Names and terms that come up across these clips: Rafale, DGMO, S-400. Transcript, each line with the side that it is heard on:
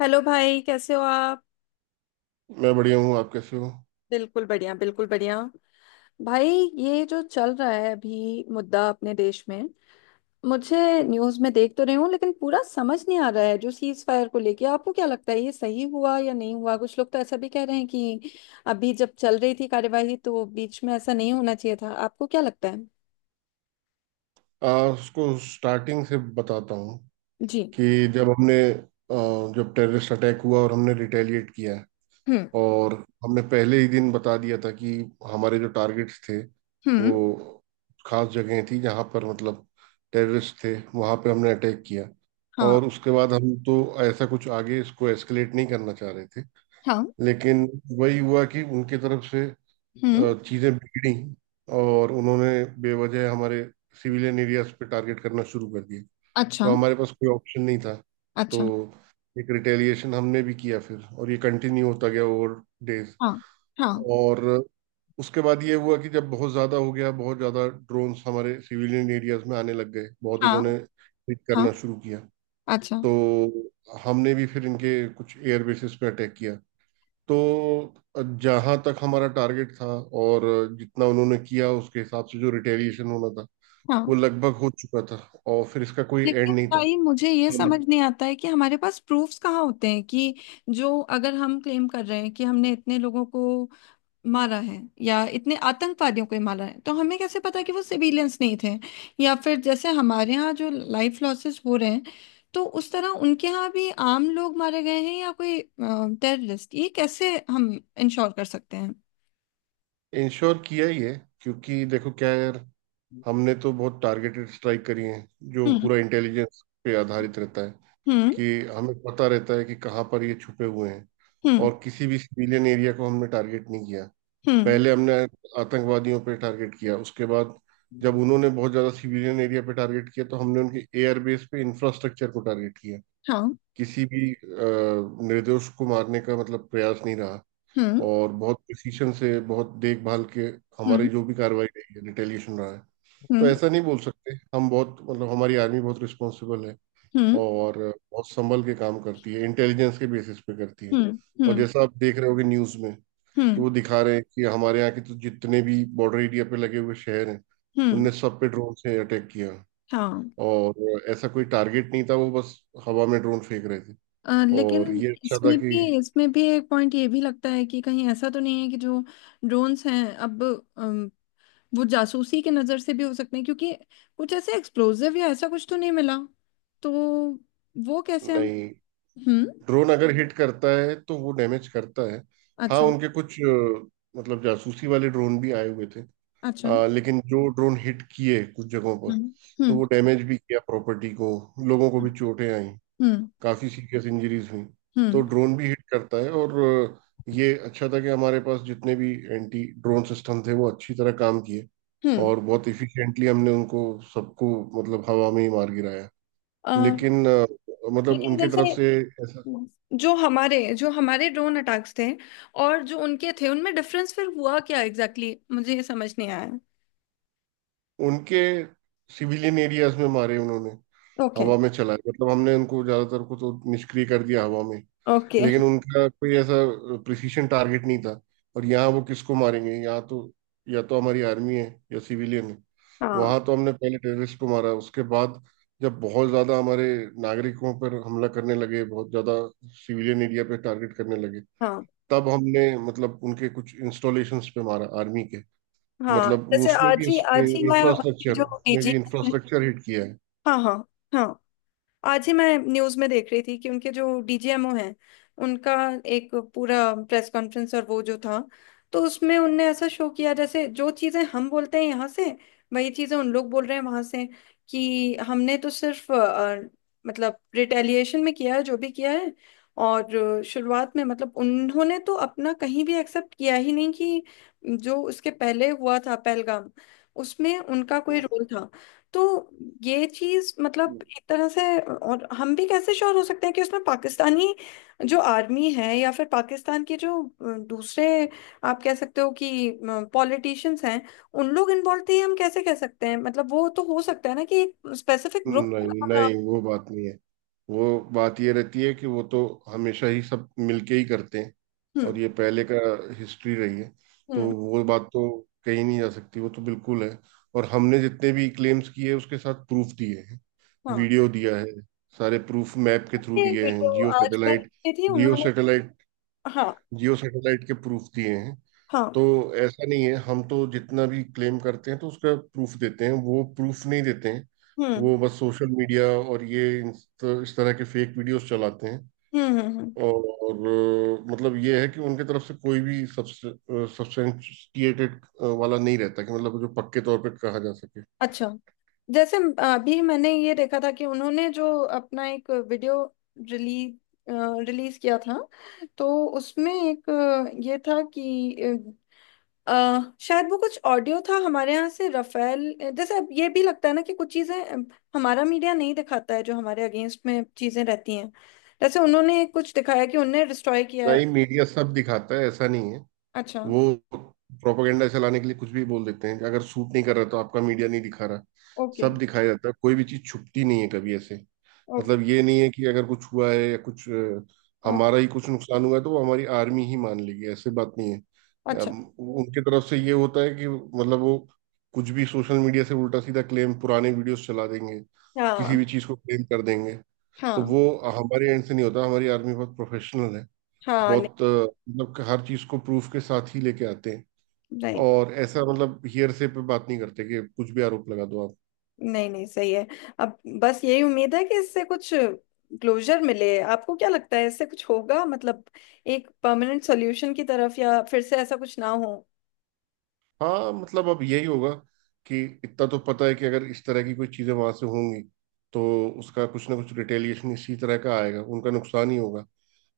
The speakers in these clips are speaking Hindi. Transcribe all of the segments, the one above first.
left: हेलो भाई, कैसे हो आप?
right: मैं बढ़िया हूँ। आप कैसे हो?
left: बिल्कुल बढ़िया, बिल्कुल बढ़िया। भाई, ये जो चल रहा है अभी मुद्दा अपने देश में, मुझे न्यूज़ में देख तो रही हूँ लेकिन पूरा समझ नहीं आ रहा है। जो सीज फायर को लेके, आपको क्या लगता है ये सही हुआ या नहीं हुआ? कुछ लोग तो ऐसा भी कह रहे हैं कि अभी जब चल रही थी कार्यवाही तो बीच में ऐसा नहीं होना चाहिए था। आपको क्या लगता है?
right: उसको स्टार्टिंग से बताता हूँ
left: जी।
right: कि जब हमने जब टेररिस्ट अटैक हुआ और हमने रिटेलिएट किया।
left: हम्म।
right: और हमने पहले ही दिन बता दिया था कि हमारे जो टारगेट्स थे
left: हम्म।
right: वो खास जगह थी जहाँ पर मतलब टेररिस्ट थे वहाँ पे हमने अटैक किया।
left: हाँ।
right: और उसके बाद हम तो ऐसा कुछ आगे इसको एस्केलेट नहीं करना चाह रहे थे।
left: हाँ।
right: लेकिन वही हुआ कि उनकी तरफ से
left: हम्म।
right: चीजें बिगड़ी और उन्होंने बेवजह हमारे सिविलियन एरियाज पे टारगेट करना शुरू कर दिए।
left: अच्छा।
right: तो हमारे पास कोई ऑप्शन नहीं था। तो
left: अच्छा।
right: एक रिटेलिएशन हमने भी किया फिर और ये कंटिन्यू होता गया ओवर डेज।
left: हाँ। हाँ।
right: और उसके बाद ये हुआ कि जब बहुत ज़्यादा हो गया बहुत ज़्यादा ड्रोन्स हमारे सिविलियन एरियाज में आने लग गए बहुत
left: हाँ।
right: इन्होंने हिट
left: हाँ।
right: करना शुरू किया।
left: अच्छा।
right: तो हमने भी फिर इनके कुछ एयर बेसिस पे अटैक किया। तो जहां तक हमारा टारगेट था और जितना उन्होंने किया उसके हिसाब से जो रिटेलिएशन होना था वो
left: हाँ।
right: लगभग हो चुका था। और फिर इसका कोई
left: लेकिन
right: एंड नहीं था।
left: भाई, मुझे ये
right: हम
left: समझ नहीं आता है कि हमारे पास प्रूफ्स कहाँ होते हैं कि जो, अगर हम क्लेम कर रहे हैं कि हमने इतने लोगों को मारा है या इतने आतंकवादियों को ही मारा है, तो हमें कैसे पता कि वो सिविलियंस नहीं थे? या फिर जैसे हमारे यहाँ जो लाइफ लॉसेस हो रहे हैं, तो उस तरह उनके यहाँ भी आम लोग मारे गए हैं या कोई टेररिस्ट, ये कैसे हम इंश्योर कर सकते हैं?
right: इंश्योर किया ही है, क्योंकि देखो क्या है यार, हमने तो बहुत टारगेटेड स्ट्राइक करी है जो पूरा
left: हम्म।
right: इंटेलिजेंस पे आधारित रहता है
left: हम्म।
right: कि हमें पता रहता है कि कहाँ पर ये छुपे हुए हैं।
left: हम्म।
right: और किसी भी सिविलियन एरिया को हमने टारगेट नहीं किया।
left: हम्म।
right: पहले हमने आतंकवादियों पे टारगेट किया, उसके बाद जब उन्होंने बहुत ज्यादा सिविलियन एरिया पे टारगेट किया तो हमने उनके एयर बेस पे इंफ्रास्ट्रक्चर को टारगेट किया।
left: हाँ।
right: किसी भी निर्दोष को मारने का मतलब प्रयास नहीं रहा।
left: हम्म।
right: और बहुत प्रिसीशन से, बहुत देखभाल के हमारी
left: हम्म।
right: जो भी कार्रवाई रही है रिटेलिएशन रहा है। तो
left: हम्म।
right: ऐसा नहीं बोल सकते हम, बहुत मतलब हमारी आर्मी बहुत रिस्पॉन्सिबल है।
left: हम्म।
right: और बहुत संभल के काम करती है, इंटेलिजेंस के बेसिस पे करती है।
left: हम्म।
right: और
left: हम्म।
right: जैसा आप देख रहे होगे न्यूज़ में कि
left: हम्म।
right: वो दिखा रहे हैं कि हमारे यहाँ के तो जितने भी बॉर्डर एरिया पे लगे हुए शहर हैं उनने
left: हम्म।
right: सब पे ड्रोन से अटैक किया।
left: हाँ।
right: और ऐसा कोई टारगेट नहीं था, वो बस हवा में ड्रोन फेंक रहे थे। और
left: लेकिन
right: ये अच्छा था
left: इसमें
right: कि।
left: भी इसमें भी एक पॉइंट ये भी लगता है कि कहीं ऐसा तो नहीं है कि जो ड्रोन्स हैं अब, अम, वो जासूसी के नज़र से भी हो सकते हैं, क्योंकि कुछ ऐसे एक्सप्लोजिव या ऐसा कुछ तो नहीं मिला। तो वो कैसे हम...
right: नहीं,
left: हम्म।
right: ड्रोन अगर हिट करता है तो वो डैमेज करता है। हाँ,
left: अच्छा।
right: उनके कुछ मतलब जासूसी वाले ड्रोन भी आए हुए थे।
left: अच्छा।
right: लेकिन जो ड्रोन हिट किए कुछ जगहों पर,
left: हम्म।
right: तो
left: हम्म।
right: वो डैमेज भी किया प्रॉपर्टी को, लोगों को भी चोटें आई।
left: हम्म।
right: काफी सीरियस इंजरीज हुई। तो
left: हम्म।
right: ड्रोन भी हिट करता है। और ये अच्छा था कि हमारे पास जितने भी एंटी ड्रोन सिस्टम थे वो अच्छी तरह काम किए।
left: हम्म।
right: और बहुत इफिशिएंटली हमने उनको सबको मतलब हवा में ही मार गिराया।
left: अ,
right: लेकिन मतलब
left: लेकिन
right: उनके तरफ
left: जैसे
right: से
left: जो हमारे ड्रोन अटैक्स थे और जो उनके थे, उनमें डिफरेंस फिर हुआ क्या एग्जैक्टली exactly? मुझे ये समझ नहीं आया।
right: उनके सिविलियन एरियाज में मारे उन्होंने,
left: ओके।
right: हवा में चलाए, मतलब हमने उनको ज्यादातर को तो निष्क्रिय कर दिया हवा में।
left: ओके।
right: लेकिन उनका कोई ऐसा प्रिसीशन टारगेट नहीं था। और यहाँ वो किसको मारेंगे, यहाँ तो या तो हमारी आर्मी है या सिविलियन है।
left: हाँ।
right: वहां तो हमने पहले टेररिस्ट को मारा, उसके बाद जब बहुत ज्यादा हमारे नागरिकों पर हमला करने लगे, बहुत ज्यादा सिविलियन एरिया पे टारगेट करने लगे,
left: हाँ।
right: तब हमने मतलब उनके कुछ इंस्टॉलेशंस पे मारा आर्मी के।
left: हाँ
right: मतलब वो
left: जैसे
right: उसमें भी
left: आज ही मैं अपनी
right: इंफ्रास्ट्रक्चर,
left: जो
right: उसमें
left: पीजी...
right: भी इंफ्रास्ट्रक्चर हिट किया है।
left: हाँ। हाँ। हाँ। आज ही मैं न्यूज में देख रही थी कि उनके जो डीजीएमओ हैं, उनका एक पूरा प्रेस कॉन्फ्रेंस, और वो जो था, तो उसमें उनने ऐसा शो किया जैसे जो चीजें हम बोलते हैं यहाँ से, वही चीजें उन लोग बोल रहे हैं वहां से कि हमने तो सिर्फ मतलब रिटेलिएशन में किया है जो भी किया है। और शुरुआत में मतलब उन्होंने तो अपना कहीं भी एक्सेप्ट किया ही नहीं कि जो उसके पहले हुआ था, पहलगाम, उसमें उनका कोई रोल था। तो ये चीज मतलब एक तरह से, और हम भी कैसे श्योर हो सकते हैं कि उसमें पाकिस्तानी जो आर्मी है या फिर पाकिस्तान के जो दूसरे, आप कह सकते हो कि पॉलिटिशियंस हैं, उन लोग इन्वॉल्व थे? हम कैसे कह सकते हैं? मतलब वो तो हो सकता है ना कि एक स्पेसिफिक ग्रुप
right: नहीं
left: हमारा...
right: नहीं, वो बात नहीं है। वो बात ये रहती है कि वो तो हमेशा ही सब मिलके ही करते हैं। और
left: हम्म।
right: ये पहले का हिस्ट्री रही है। तो
left: हम्म।
right: वो बात तो कहीं नहीं जा सकती, वो तो बिल्कुल है। और हमने जितने भी क्लेम्स किए उसके साथ प्रूफ दिए हैं।
left: हाँ।
right: वीडियो दिया है। सारे प्रूफ मैप के थ्रू
left: ये
right: दिए हैं,
left: वीडियो
right: जियो
left: आज मैं
right: सैटेलाइट,
left: देखी थी
right: जियो
left: उन्होंने।
right: सैटेलाइट,
left: हाँ।
right: जियो सैटेलाइट के प्रूफ दिए हैं।
left: हाँ।
right: तो ऐसा नहीं है। हम तो जितना भी क्लेम करते हैं तो उसका प्रूफ देते हैं। वो प्रूफ नहीं देते हैं।
left: हम्म।
right: वो बस सोशल मीडिया और ये इस तरह के फेक वीडियोस चलाते हैं।
left: हम्म। हम्म। हम्म।
right: और मतलब ये है कि उनके तरफ से कोई भी सब्सटेंटिएटेड वाला नहीं रहता कि मतलब जो पक्के तौर पे कहा जा सके।
left: अच्छा। जैसे अभी मैंने ये देखा था कि उन्होंने जो अपना एक वीडियो रिलीज रिलीज किया था, तो उसमें एक ये था कि शायद वो कुछ ऑडियो था हमारे यहाँ से, रफेल। जैसे अब ये भी लगता है ना कि कुछ चीज़ें हमारा मीडिया नहीं दिखाता है, जो हमारे अगेंस्ट में चीज़ें रहती हैं। जैसे उन्होंने कुछ दिखाया कि उन्होंने डिस्ट्रॉय किया है।
right: नहीं, मीडिया सब दिखाता है, ऐसा नहीं है।
left: अच्छा।
right: वो प्रोपागेंडा चलाने के लिए कुछ भी बोल देते हैं कि अगर सूट नहीं कर रहा तो आपका मीडिया नहीं दिखा रहा।
left: ओके।
right: सब दिखाया जाता है, कोई भी चीज छुपती नहीं है कभी ऐसे।
left: ओके।
right: मतलब ये नहीं है कि अगर कुछ हुआ है या कुछ
left: ओके।
right: हमारा ही कुछ नुकसान हुआ है तो वो हमारी आर्मी ही मान लेगी, ऐसे बात नहीं है।
left: अच्छा।
right: उनके तरफ से ये होता है कि मतलब वो कुछ भी सोशल मीडिया से उल्टा सीधा क्लेम, पुराने वीडियोस चला देंगे, किसी
left: हाँ।
right: भी चीज को क्लेम कर देंगे। तो
left: हाँ।
right: वो हमारे एंड से नहीं होता। हमारी आर्मी बहुत प्रोफेशनल है।
left: हाँ, नहीं।
right: बहुत मतलब कि हर चीज को प्रूफ के साथ ही लेके आते हैं।
left: राइट।
right: और ऐसा मतलब हियरसे पे बात नहीं करते कि कुछ भी आरोप लगा दो आप।
left: नहीं, नहीं, सही है। अब बस यही उम्मीद है कि इससे कुछ क्लोजर मिले। आपको क्या लगता है इससे कुछ होगा? मतलब एक परमानेंट सॉल्यूशन की तरफ, या फिर से ऐसा कुछ ना हो।
right: हाँ, मतलब अब यही होगा कि इतना तो पता है कि अगर इस तरह की कोई चीजें वहां से होंगी तो उसका कुछ ना कुछ रिटेलिएशन इसी तरह का आएगा, उनका नुकसान ही होगा।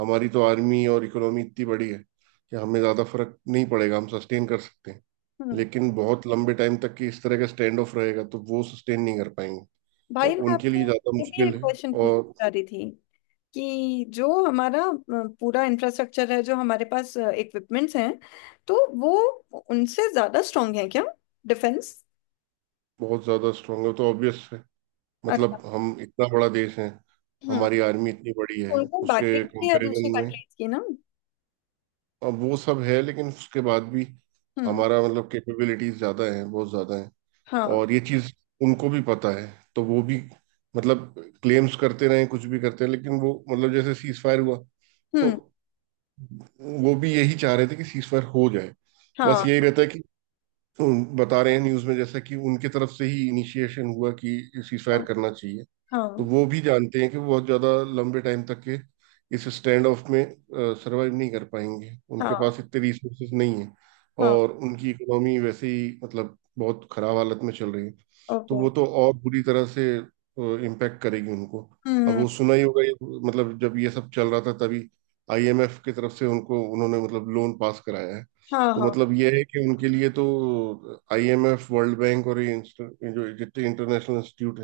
right: हमारी तो आर्मी और इकोनॉमी इतनी बड़ी है कि हमें ज्यादा फर्क नहीं पड़ेगा, हम सस्टेन कर सकते हैं।
left: हम्म।
right: लेकिन बहुत लंबे टाइम तक की इस तरह का स्टैंड ऑफ रहेगा तो वो सस्टेन नहीं कर पाएंगे। और
left: भाई मैं
right: उनके
left: आपसे
right: लिए ज्यादा
left: ये भी
right: मुश्किल
left: एक
right: है।
left: क्वेश्चन
right: और
left: पूछना चाह रही थी कि जो हमारा पूरा इंफ्रास्ट्रक्चर है, जो हमारे पास इक्विपमेंट्स हैं, तो वो उनसे ज्यादा स्ट्रांग है क्या? डिफेंस?
right: बहुत ज्यादा स्ट्रांग है, तो ऑब्वियस है।
left: अच्छा।
right: मतलब हम इतना बड़ा देश है,
left: हम्म।
right: हमारी आर्मी इतनी बड़ी है
left: उनको
right: उसके
left: बैकिंग भी है दूसरी
right: कंपैरिजन में।
left: कंट्रीज की ना।
right: अब वो सब है, लेकिन उसके बाद भी
left: हम्म।
right: हमारा मतलब कैपेबिलिटीज ज्यादा है, बहुत ज्यादा है।
left: हाँ।
right: और ये चीज उनको भी पता है। तो वो भी मतलब क्लेम्स करते रहे, कुछ भी करते रहे, लेकिन वो मतलब जैसे सीज फायर हुआ, तो
left: हम्म।
right: वो भी यही चाह रहे थे कि सीज फायर हो जाए। बस
left: हाँ।
right: यही रहता है कि बता रहे हैं न्यूज में, जैसा कि उनके तरफ से ही इनिशिएशन हुआ कि सीज फायर
left: हाँ।
right: करना चाहिए। तो
left: हाँ।
right: वो भी जानते हैं कि वो बहुत ज़्यादा लंबे टाइम तक के इस स्टैंड ऑफ में सरवाइव नहीं कर पाएंगे। उनके
left: हाँ।
right: पास इतने रिसोर्सेज नहीं है।
left: हाँ।
right: और उनकी इकोनॉमी वैसे ही मतलब बहुत खराब हालत में चल रही है। तो
left: ओके।
right: वो तो और बुरी तरह से इम्पैक्ट करेगी उनको।
left: हम्म।
right: अब वो सुना ही होगा ये, मतलब जब ये सब चल रहा था तभी आईएमएफ की तरफ से उनको, उन्होंने मतलब लोन पास कराया है।
left: हाँ।
right: तो
left: हाँ।
right: मतलब ये है कि उनके लिए तो आईएमएफ, वर्ल्ड बैंक और ये जो जितने इंटरनेशनल इंस्टीट्यूट,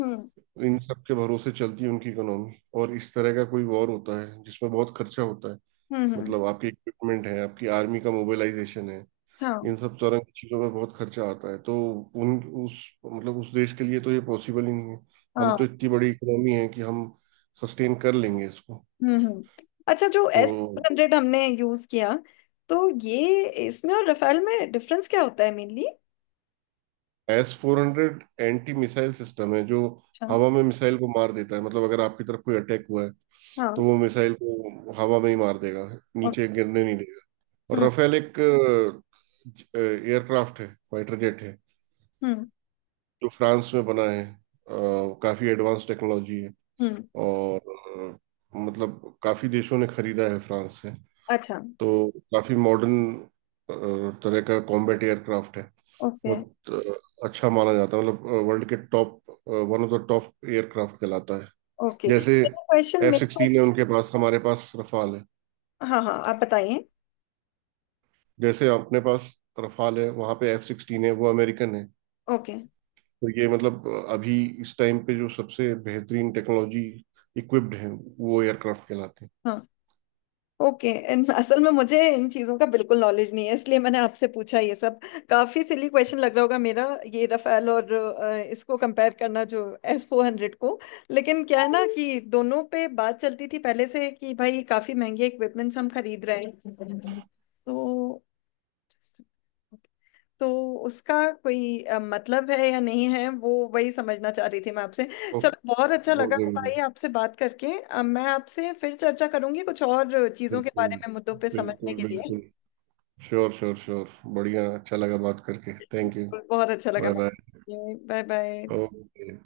left: हम्म।
right: इन सब के भरोसे चलती है उनकी इकोनॉमी। और इस तरह का कोई वॉर होता है जिसमें बहुत खर्चा होता है।
left: हम्म।
right: मतलब आपके इक्विपमेंट है, आपकी आर्मी का मोबिलाइजेशन है,
left: हाँ।
right: इन सब तरह की चीज़ों में बहुत खर्चा आता है। तो उन उस मतलब उस देश के लिए तो ये पॉसिबल ही नहीं है। हम तो
left: हाँ।
right: इतनी बड़ी इकोनॉमी है कि हम सस्टेन कर लेंगे इसको।
left: हम्म। हम्म। अच्छा, जो एस
right: तो
left: 100 हमने यूज किया, तो ये इसमें और रफेल में डिफरेंस क्या होता है mainly?
right: S-400 anti missile system है जो
left: अच्छा।
right: हवा में मिसाइल को मार देता है। मतलब अगर आपकी तरफ कोई अटैक हुआ है तो
left: हाँ।
right: वो मिसाइल को हवा में ही मार देगा,
left: ओ-
right: नीचे गिरने नहीं। और
left: हम्म।
right: राफेल एक एयरक्राफ्ट है, फाइटर जेट है,
left: हम्म।
right: जो फ्रांस में बना है। काफी एडवांस टेक्नोलॉजी है।
left: हम्म।
right: और मतलब काफी देशों ने खरीदा है फ्रांस से।
left: अच्छा।
right: तो काफी मॉडर्न तरह का कॉम्बैट एयरक्राफ्ट है।
left: ओके।
right: बहुत अच्छा माना जाता है, मतलब वर्ल्ड के top, one of the top aircraft कहलाता है।
left: ओके,
right: जैसे
left: मेरा क्वेश्चन
right: एफ
left: मेरे को...
right: सिक्सटीन है उनके पास, हमारे पास रफाल है।
left: हाँ, हाँ, आप बताइए।
right: जैसे अपने पास रफाल है, वहाँ पे F-16 है, वो अमेरिकन है।
left: ओके।
right: तो ये मतलब अभी इस टाइम पे जो सबसे बेहतरीन टेक्नोलॉजी इक्विप्ड हैं वो एयरक्राफ्ट कहलाते हैं।
left: हाँ। ओके। असल में मुझे इन चीज़ों का बिल्कुल नॉलेज नहीं है, इसलिए मैंने आपसे पूछा ये सब। काफ़ी सिली क्वेश्चन लग रहा होगा मेरा, ये रफेल और इसको कंपेयर करना, जो एस 400 को। लेकिन क्या है ना कि दोनों पे बात चलती थी पहले से कि भाई काफ़ी महंगे इक्विपमेंट्स हम खरीद रहे हैं, तो तो उसका कोई मतलब है या नहीं है, वो वही समझना चाह रही थी मैं आपसे।
right: तो
left: चलो, बहुत अच्छा
right: बहुत
left: लगा
right: जरूरी है।
left: भाई आपसे बात करके। मैं आपसे फिर चर्चा करूंगी कुछ और चीज़ों के
right: बिल्कुल।
left: बारे में, मुद्दों पे समझने
right: बिल्कुल
left: के लिए।
right: बिल्कुल। Sure sure sure. बढ़िया, अच्छा लगा बात करके। Thank you.
left: बहुत अच्छा लगा।
right: Bye bye.
left: Bye bye.
right: Okay.